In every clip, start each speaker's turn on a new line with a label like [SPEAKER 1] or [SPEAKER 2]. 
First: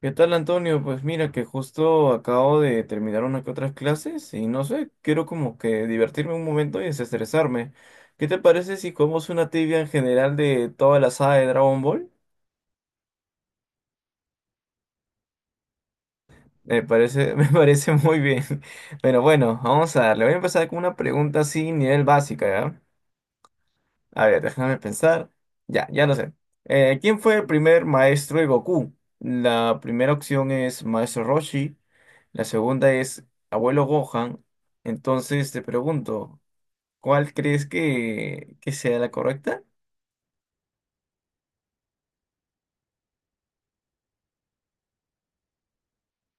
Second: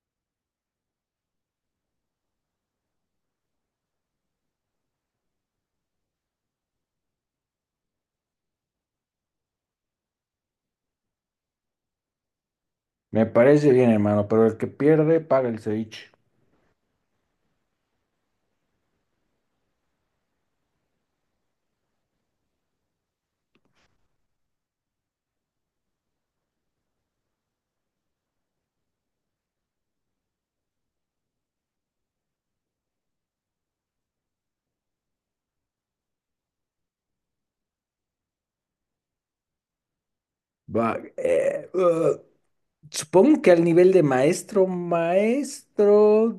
[SPEAKER 1] ¿Qué tal, Antonio? Pues mira que justo acabo de terminar una que otras clases y no sé, quiero como que divertirme un momento y desestresarme. ¿Qué te parece si comemos una tibia en general de toda la saga de Dragon Ball?
[SPEAKER 2] Me parece bien, hermano, pero el que pierde paga el ceviche.
[SPEAKER 1] Me parece, me parece muy bien. Pero bueno, vamos a darle. Voy a empezar con una pregunta así, nivel básica, ¿ya? A ver, déjame pensar. Ya, ya no sé. ¿Quién fue el primer maestro de Goku? La primera opción es Maestro Roshi, la segunda es Abuelo Gohan. Entonces te pregunto, ¿cuál crees que sea la correcta?
[SPEAKER 2] Va, supongo que al nivel de maestro, maestro,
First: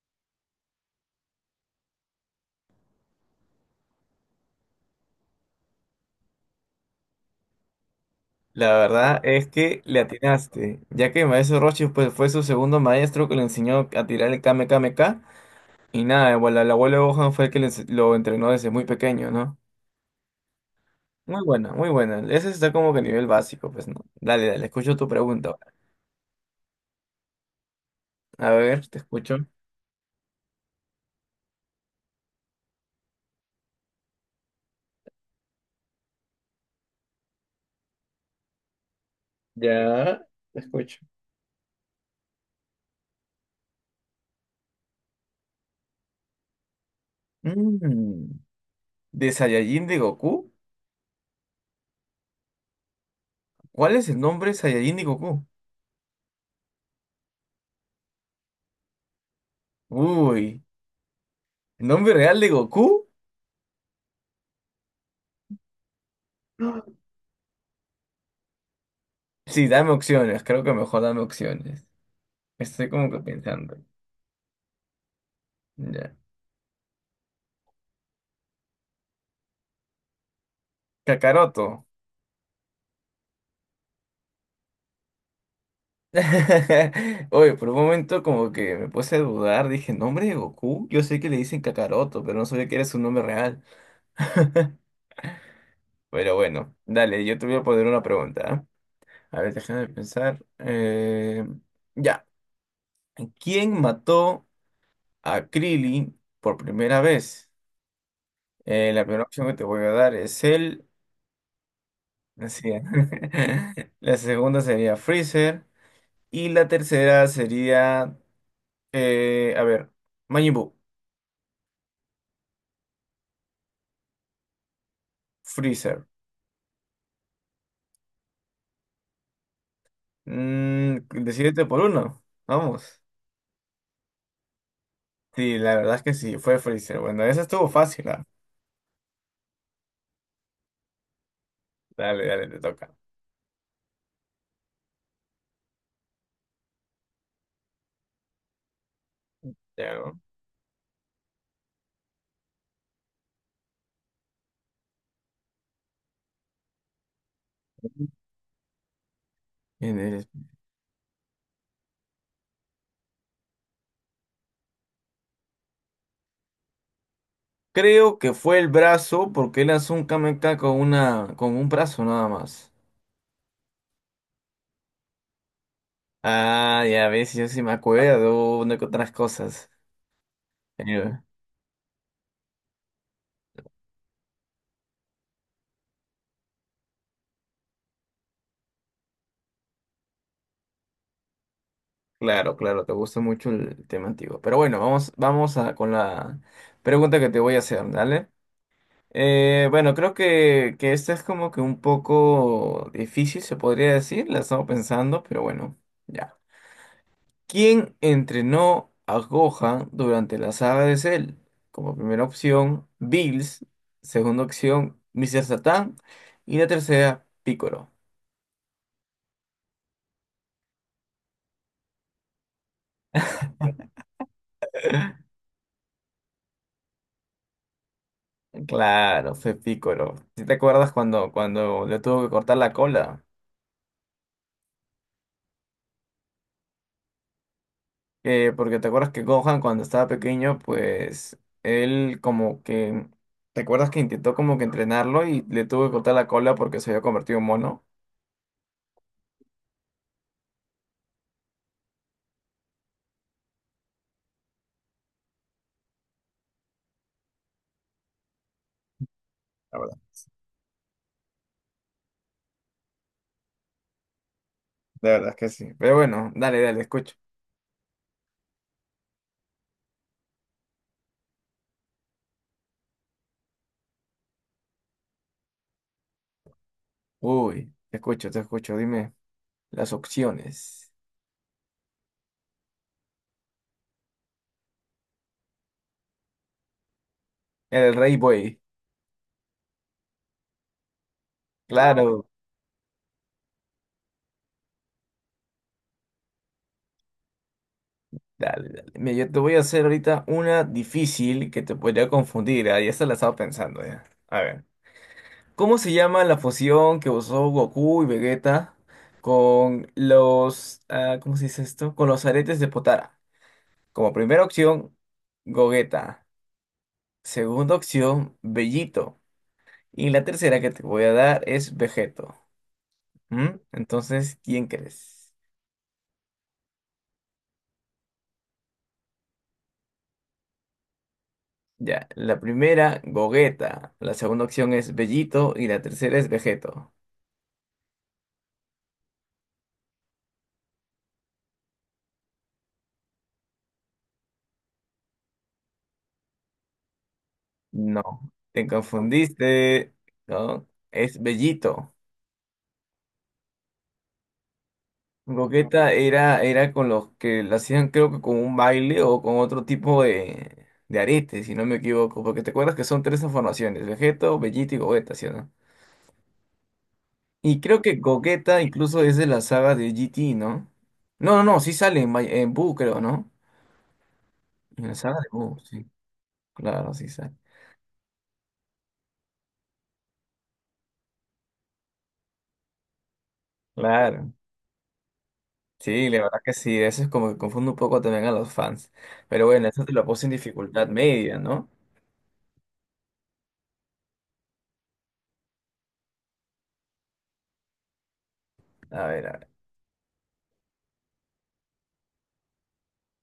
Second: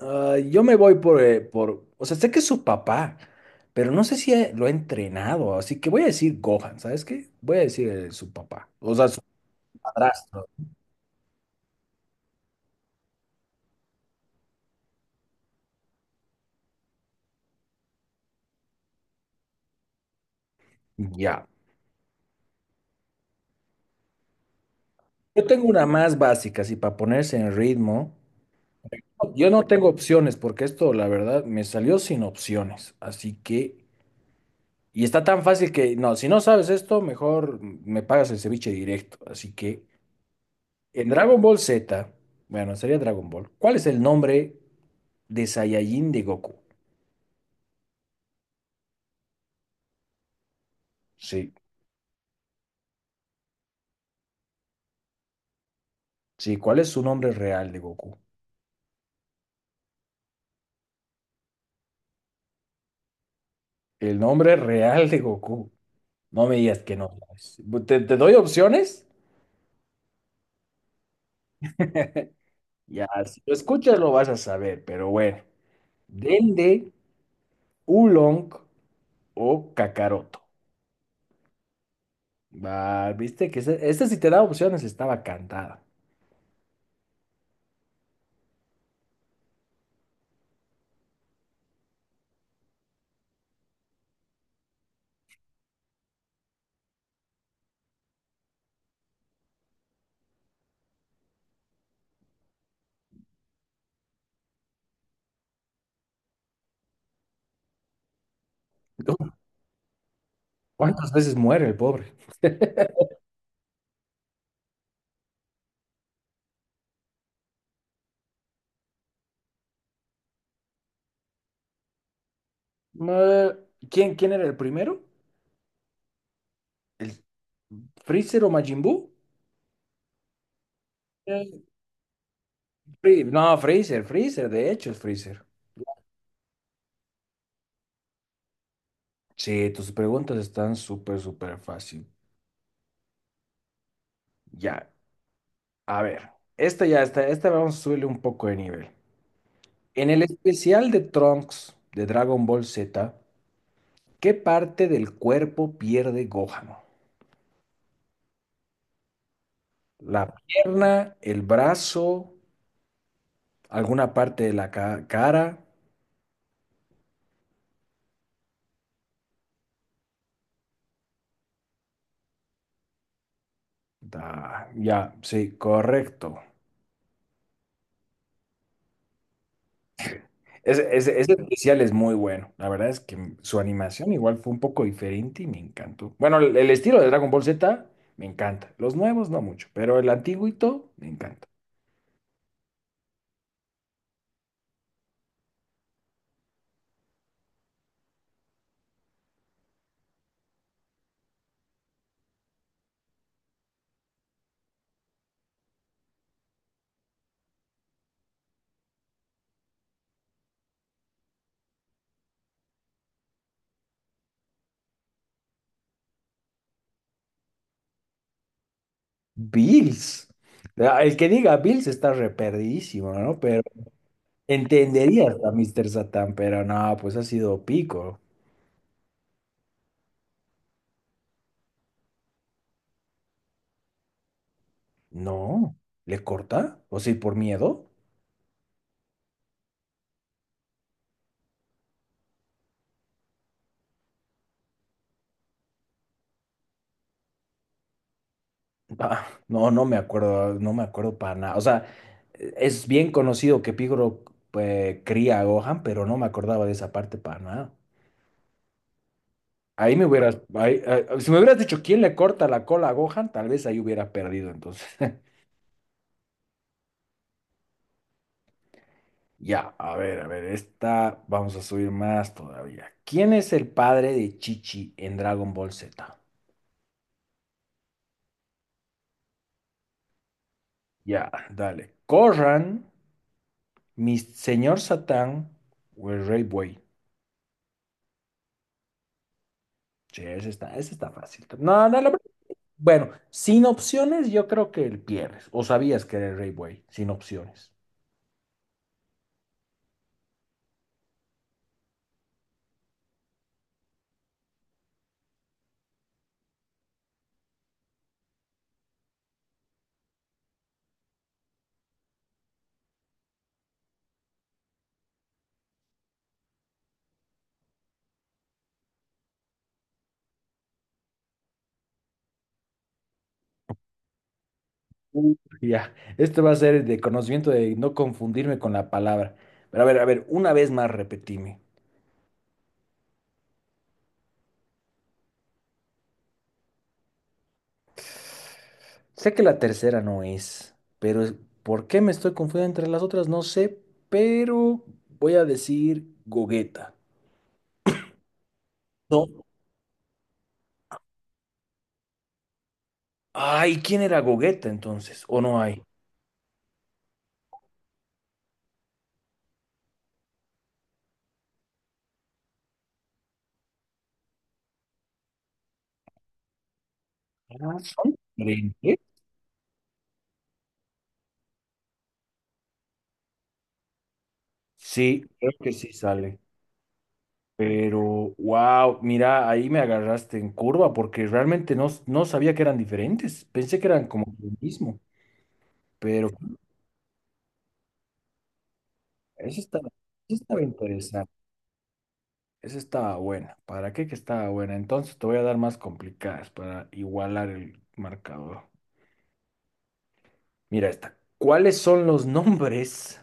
[SPEAKER 2] ah, yo me voy por, o sea, sé que es su papá, pero no sé si lo ha entrenado, así que voy a decir Gohan. ¿Sabes qué? Voy a decir su papá,
[SPEAKER 1] La
[SPEAKER 2] o sea,
[SPEAKER 1] verdad
[SPEAKER 2] su
[SPEAKER 1] es que le
[SPEAKER 2] padrastro.
[SPEAKER 1] atinaste, ya que Maestro Roshi pues, fue su segundo maestro que le enseñó a tirar el Kame Kame Ka. Y nada, bueno, el abuelo Gohan fue el que le ense- lo entrenó desde muy pequeño, ¿no? Muy
[SPEAKER 2] Ya.
[SPEAKER 1] buena, muy buena. Ese está como que a nivel básico, pues no. Dale, dale, escucho tu
[SPEAKER 2] Yo
[SPEAKER 1] pregunta
[SPEAKER 2] tengo
[SPEAKER 1] ahora.
[SPEAKER 2] una más básica, así para ponerse en ritmo.
[SPEAKER 1] A ver, te escucho.
[SPEAKER 2] Yo no tengo opciones, porque esto, la verdad, me salió sin opciones, así que. Y está tan fácil que, no, si no sabes esto, mejor me pagas el ceviche directo. Así que
[SPEAKER 1] Ya, te escucho.
[SPEAKER 2] en Dragon Ball Z, bueno, sería Dragon Ball. ¿Cuál es el nombre de Saiyajin de Goku?
[SPEAKER 1] Mm, ¿De Saiyajin de Goku?
[SPEAKER 2] Sí,
[SPEAKER 1] ¿Cuál es el nombre de Saiyajin de Goku?
[SPEAKER 2] sí, ¿cuál es su nombre real de Goku?
[SPEAKER 1] Uy, ¿el nombre real de Goku?
[SPEAKER 2] El nombre real de Goku. No me digas que no sabes. ¿Te doy opciones?
[SPEAKER 1] Sí, dame opciones, creo que mejor dame opciones. Estoy
[SPEAKER 2] Ya,
[SPEAKER 1] como que
[SPEAKER 2] si lo
[SPEAKER 1] pensando.
[SPEAKER 2] escuchas lo vas a saber, pero bueno.
[SPEAKER 1] Ya.
[SPEAKER 2] Dende, Oolong o Kakaroto.
[SPEAKER 1] Kakaroto.
[SPEAKER 2] Va, viste que este, si te da opciones, estaba cantada.
[SPEAKER 1] Oye, por un momento como que me puse a dudar, dije, ¿nombre de Goku? Yo sé que le dicen Kakaroto, pero no sabía que era su nombre real. Pero bueno, dale, yo te voy a poner una pregunta. ¿Ah? A ver, déjame pensar. Ya. ¿Quién mató a Krillin por primera vez? La primera opción que te voy a dar es él.
[SPEAKER 2] ¿Cuántas veces muere el pobre?
[SPEAKER 1] Así es. La segunda sería Freezer. Y la tercera sería, a ver, Majin Buu.
[SPEAKER 2] Ma- ¿quién era el primero?
[SPEAKER 1] Freezer.
[SPEAKER 2] ¿El Freezer o Majin Buu?
[SPEAKER 1] Mm,
[SPEAKER 2] Eh,
[SPEAKER 1] decídete por uno. Vamos.
[SPEAKER 2] No, Freezer, Freezer, de hecho es Freezer.
[SPEAKER 1] Sí, la verdad es que sí, fue Freezer. Bueno, esa estuvo fácil, ¿ah?
[SPEAKER 2] Sí, tus preguntas están súper, súper fácil.
[SPEAKER 1] Dale, dale, te toca.
[SPEAKER 2] Ya, a ver, esta ya está, esta vamos a subirle un poco de nivel.
[SPEAKER 1] Ya,
[SPEAKER 2] En
[SPEAKER 1] ¿no?
[SPEAKER 2] el especial de Trunks de Dragon Ball Z, ¿qué parte del cuerpo pierde Gohan?
[SPEAKER 1] En el-
[SPEAKER 2] ¿La pierna, el brazo, alguna parte de la cara?
[SPEAKER 1] creo que fue el brazo, porque él lanzó un Kamehameha con un brazo nada más.
[SPEAKER 2] Da, ya, sí, correcto.
[SPEAKER 1] Ah, ya ves, yo sí me acuerdo de otras cosas.
[SPEAKER 2] Ese,
[SPEAKER 1] Eh,
[SPEAKER 2] ese, ese especial es muy bueno. La verdad es que su animación igual fue un poco diferente y me encantó. Bueno, el estilo de Dragon Ball Z me encanta. Los nuevos no mucho, pero el antiguito me encanta.
[SPEAKER 1] Claro, claro, te gusta mucho el tema antiguo. Pero bueno, vamos, con la pregunta que te voy a hacer, ¿dale? Bueno, creo que esta es como que un poco difícil, se podría decir, la estamos pensando, pero bueno, ya. ¿Quién entrenó a Gohan durante la saga de Cell? Como primera opción, Bills. Segunda opción, Mr. Satan. Y la tercera, Piccolo.
[SPEAKER 2] Bills. Ah, el que diga Bills está reperdidísimo, ¿no? Pero entendería a Mr. Satan, pero no, pues ha sido pico.
[SPEAKER 1] Claro, fue Piccolo. ¿Sí te acuerdas cuando le tuvo que cortar la cola?
[SPEAKER 2] No, ¿le corta? ¿O sí, por miedo?
[SPEAKER 1] Porque te acuerdas que Gohan cuando estaba pequeño, pues él como que... ¿Te acuerdas que intentó como que entrenarlo y le tuvo que cortar la cola porque se había convertido en mono?
[SPEAKER 2] Ah, no, no me acuerdo, no me acuerdo para nada. O sea, es bien conocido que Picoro, pues, cría a Gohan, pero no me acordaba de esa parte para nada.
[SPEAKER 1] La
[SPEAKER 2] Ahí
[SPEAKER 1] verdad,
[SPEAKER 2] me hubieras, ahí- ahí- si me hubieras dicho quién le corta la cola a Gohan, tal vez ahí hubiera perdido. Entonces,
[SPEAKER 1] la verdad es que sí. Pero bueno, dale, dale, escucha.
[SPEAKER 2] ya, a ver, esta vamos a subir más todavía. ¿Quién es el padre de Chichi en Dragon Ball Z?
[SPEAKER 1] Uy, te escucho, te escucho. Dime las opciones.
[SPEAKER 2] Ya, dale. Corran, mi señor Satán o el Rey Buey.
[SPEAKER 1] El Rey Buey.
[SPEAKER 2] Sí, ese está fácil. No, no, la verdad.
[SPEAKER 1] Claro.
[SPEAKER 2] Bueno, sin opciones, yo creo que el pierdes. O sabías que era el Rey Buey, sin opciones.
[SPEAKER 1] Dale, dale. Mira, yo te voy a hacer ahorita una difícil que te podría confundir. Ah, ya se la estaba pensando ya. A ver. ¿Cómo se llama la fusión que usó Goku y Vegeta con los... ah, ¿cómo se dice esto? Con los aretes de Potara. Como primera opción, Gogeta. Segunda opción, Bellito. Y la tercera que te voy a dar es Vegeto. ¿Mm? Entonces, ¿quién crees?
[SPEAKER 2] Uh. Ya, este va a ser de conocimiento de no confundirme con la palabra. Pero a ver, una vez más repetime.
[SPEAKER 1] Ya, la primera, Gogeta. La segunda opción es Bellito y la tercera es Vegeto.
[SPEAKER 2] Sé que la tercera no es, ¿Por qué me estoy confundiendo entre las otras? No sé, pero voy a decir Gogeta.
[SPEAKER 1] No, te
[SPEAKER 2] No.
[SPEAKER 1] confundiste. No, es Bellito.
[SPEAKER 2] Ay, ¿quién era Gogeta entonces? ¿O no hay?
[SPEAKER 1] Gogeta era, era con los que la hacían, creo que con un baile o con otro tipo de arete, si no me equivoco. Porque te acuerdas que son tres transformaciones: Vegeto, Bellito y Gogeta, ¿sí o no?
[SPEAKER 2] Ah,
[SPEAKER 1] Y creo que
[SPEAKER 2] son
[SPEAKER 1] Gogeta
[SPEAKER 2] diferentes.
[SPEAKER 1] incluso es de la saga de GT, ¿no? No, no, no, sí sale en, May- en Buu, creo, ¿no? En la saga
[SPEAKER 2] Sí,
[SPEAKER 1] de
[SPEAKER 2] creo
[SPEAKER 1] Buu,
[SPEAKER 2] que
[SPEAKER 1] sí.
[SPEAKER 2] sí sale.
[SPEAKER 1] Claro, sí sale.
[SPEAKER 2] Pero, wow, mira, ahí me agarraste en curva porque realmente no, no sabía que eran diferentes. Pensé que eran como
[SPEAKER 1] Claro.
[SPEAKER 2] lo mismo,
[SPEAKER 1] Sí, la
[SPEAKER 2] pero
[SPEAKER 1] verdad que sí, eso es como que confunde un poco también a los fans. Pero
[SPEAKER 2] eso
[SPEAKER 1] bueno, eso
[SPEAKER 2] estaba,
[SPEAKER 1] te lo puse en
[SPEAKER 2] eso estaba
[SPEAKER 1] dificultad
[SPEAKER 2] interesante.
[SPEAKER 1] media, ¿no?
[SPEAKER 2] Esa estaba buena. ¿Para qué que estaba buena? Entonces te voy a dar más complicadas para igualar el marcador.
[SPEAKER 1] A ver,
[SPEAKER 2] Mira esta. ¿Cuáles son los nombres?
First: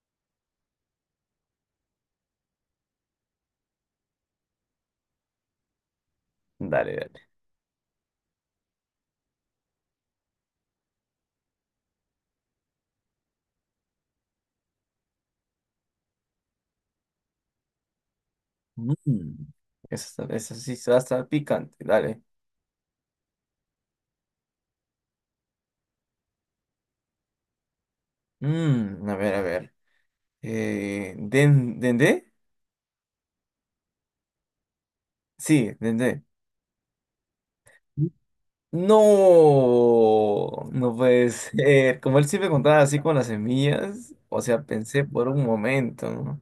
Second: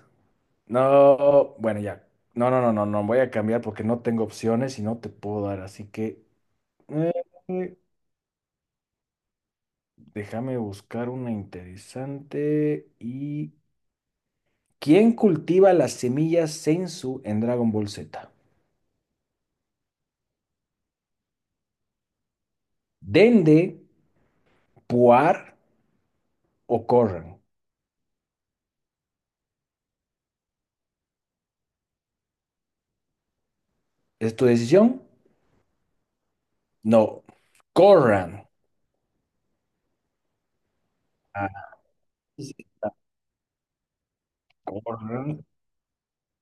[SPEAKER 2] No, bueno, ya. No, no, no, no, no. Voy a cambiar porque no tengo opciones y no te puedo dar. Así que,
[SPEAKER 1] dale, dale.
[SPEAKER 2] eh, déjame buscar una interesante. ¿Y quién cultiva las semillas Senzu en Dragon Ball Z?
[SPEAKER 1] Mm, eso sí va a estar picante, dale.
[SPEAKER 2] ¿Dende, Puar o Corran?
[SPEAKER 1] Mm, a ver, a ver. ¿Dendé?
[SPEAKER 2] ¿Es tu decisión?
[SPEAKER 1] Sí, Dendé.
[SPEAKER 2] No, Corran.
[SPEAKER 1] No, no puede
[SPEAKER 2] Ah,
[SPEAKER 1] ser. Como él siempre
[SPEAKER 2] sí,
[SPEAKER 1] contaba
[SPEAKER 2] está,
[SPEAKER 1] así con las semillas, o sea, pensé por
[SPEAKER 2] Corran.
[SPEAKER 1] un momento, ¿no?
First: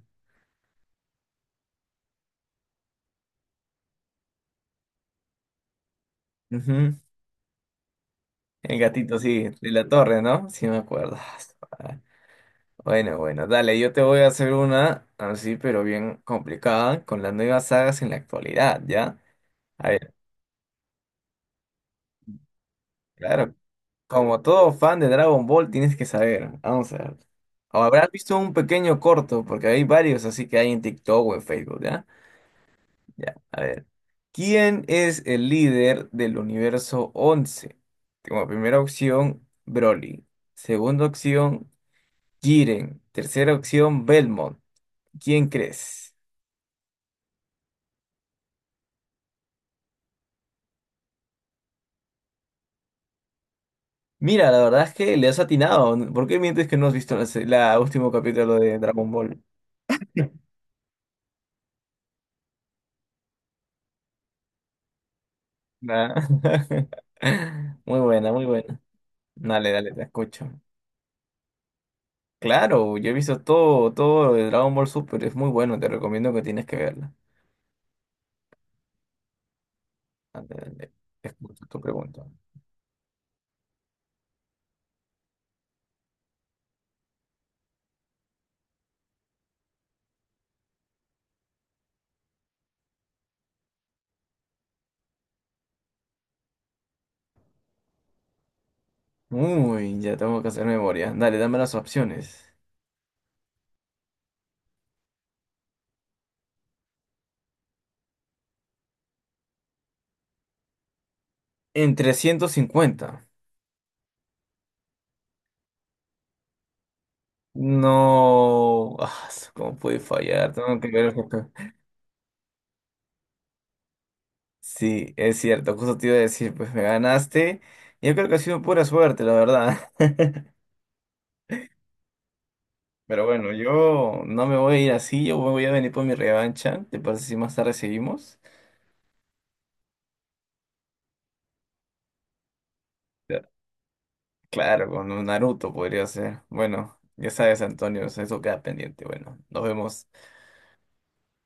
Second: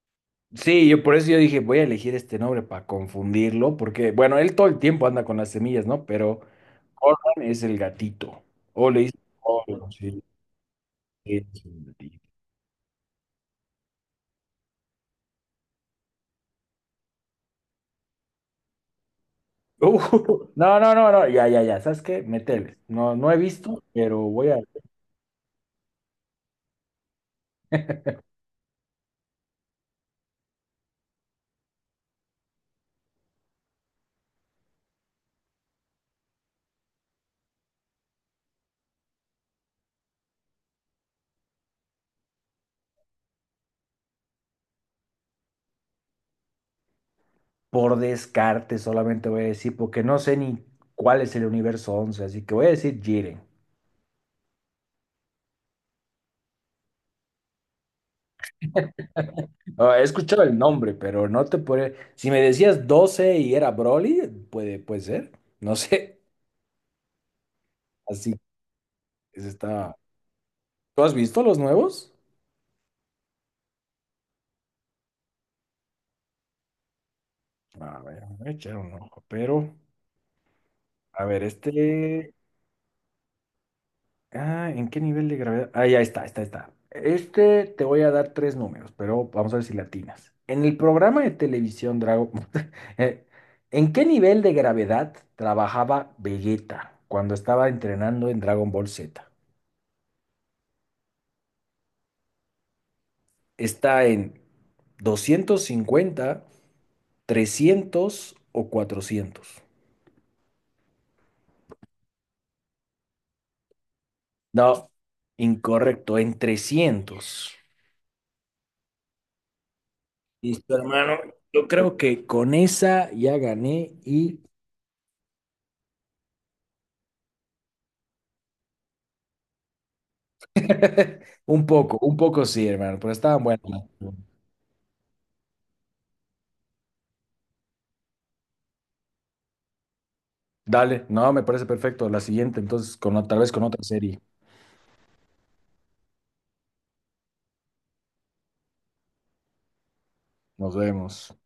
[SPEAKER 2] Sí, yo por eso yo dije, voy a elegir este nombre para confundirlo, porque, bueno, él todo el tiempo anda con las semillas, ¿no? Pero
[SPEAKER 1] Ujú.
[SPEAKER 2] Corran es el gatito.
[SPEAKER 1] El
[SPEAKER 2] O le
[SPEAKER 1] gatito,
[SPEAKER 2] dice
[SPEAKER 1] sí, de la
[SPEAKER 2] Corran, sí,
[SPEAKER 1] torre,
[SPEAKER 2] sí,
[SPEAKER 1] ¿no? Sí, me acuerdo.
[SPEAKER 2] es el
[SPEAKER 1] Ah,
[SPEAKER 2] gatito.
[SPEAKER 1] Bueno, bueno, dale, yo te voy a hacer una así, pero bien complicada, con las nuevas sagas en la actualidad, ¿ya? A
[SPEAKER 2] Uh,
[SPEAKER 1] ver,
[SPEAKER 2] no, no, no, no, ya, ya, ya, ¿sabes qué? Métele. No, no he
[SPEAKER 1] claro,
[SPEAKER 2] visto, pero
[SPEAKER 1] como todo fan de Dragon Ball tienes que saber, vamos a ver. O habrás visto un pequeño corto, porque hay varios así que hay en TikTok o en Facebook, ¿ya? Ya, a ver. ¿Quién es el líder del universo 11? Como primera opción, Broly. Segunda opción, Jiren. Tercera opción, Belmont. ¿Quién crees?
[SPEAKER 2] por descarte solamente voy a decir, porque no sé ni cuál es el universo 11, así que voy a decir Jiren.
[SPEAKER 1] Mira, la verdad es que le has atinado. ¿Por qué mientes que no has visto la último capítulo de Dragon Ball?
[SPEAKER 2] Ah, he escuchado el nombre, pero no te puede, si me decías 12 y era Broly, puede ser, no
[SPEAKER 1] Nah.
[SPEAKER 2] sé,
[SPEAKER 1] Muy buena,
[SPEAKER 2] así
[SPEAKER 1] muy buena.
[SPEAKER 2] es
[SPEAKER 1] Dale, dale,
[SPEAKER 2] está.
[SPEAKER 1] te escucho.
[SPEAKER 2] ¿Tú has visto los nuevos?
[SPEAKER 1] Claro, yo he visto todo, todo de Dragon Ball Super, es muy bueno, te recomiendo que tienes que verla.
[SPEAKER 2] A ver, voy a echar un ojo, pero,
[SPEAKER 1] Dale, dale,
[SPEAKER 2] a
[SPEAKER 1] te
[SPEAKER 2] ver,
[SPEAKER 1] escucho tu pregunta.
[SPEAKER 2] este. Ah, ¿en qué nivel de gravedad? Ah, ya está, está, está. Este te voy a dar tres números, pero vamos a ver si latinas. En el programa de televisión Drago, eh, ¿en qué nivel de gravedad trabajaba Vegeta cuando estaba entrenando en Dragon Ball Z?
[SPEAKER 1] Uy, ya tengo que hacer memoria. Dale, dame las opciones.
[SPEAKER 2] ¿Está en 250, 300 o 400?
[SPEAKER 1] En 350.
[SPEAKER 2] No, incorrecto, en 300.
[SPEAKER 1] No, ¿cómo puede fallar?
[SPEAKER 2] Listo,
[SPEAKER 1] Tengo que ver.
[SPEAKER 2] hermano. Yo creo que con esa ya gané y
[SPEAKER 1] Sí, es cierto, justo te iba a decir, pues me ganaste. Yo creo que ha sido pura suerte, la verdad.
[SPEAKER 2] un poco, un poco sí, hermano, pero
[SPEAKER 1] Pero
[SPEAKER 2] estaban
[SPEAKER 1] bueno,
[SPEAKER 2] buenas.
[SPEAKER 1] yo no me voy a ir así, yo voy a venir por mi revancha. ¿Te parece si más tarde seguimos?
[SPEAKER 2] Dale, no, me parece perfecto. La siguiente, entonces, tal
[SPEAKER 1] Ya.
[SPEAKER 2] vez con otra serie.
[SPEAKER 1] Claro, con un Naruto podría ser. Bueno, ya sabes, Antonio, eso queda pendiente. Bueno, nos vemos.
[SPEAKER 2] Nos vemos.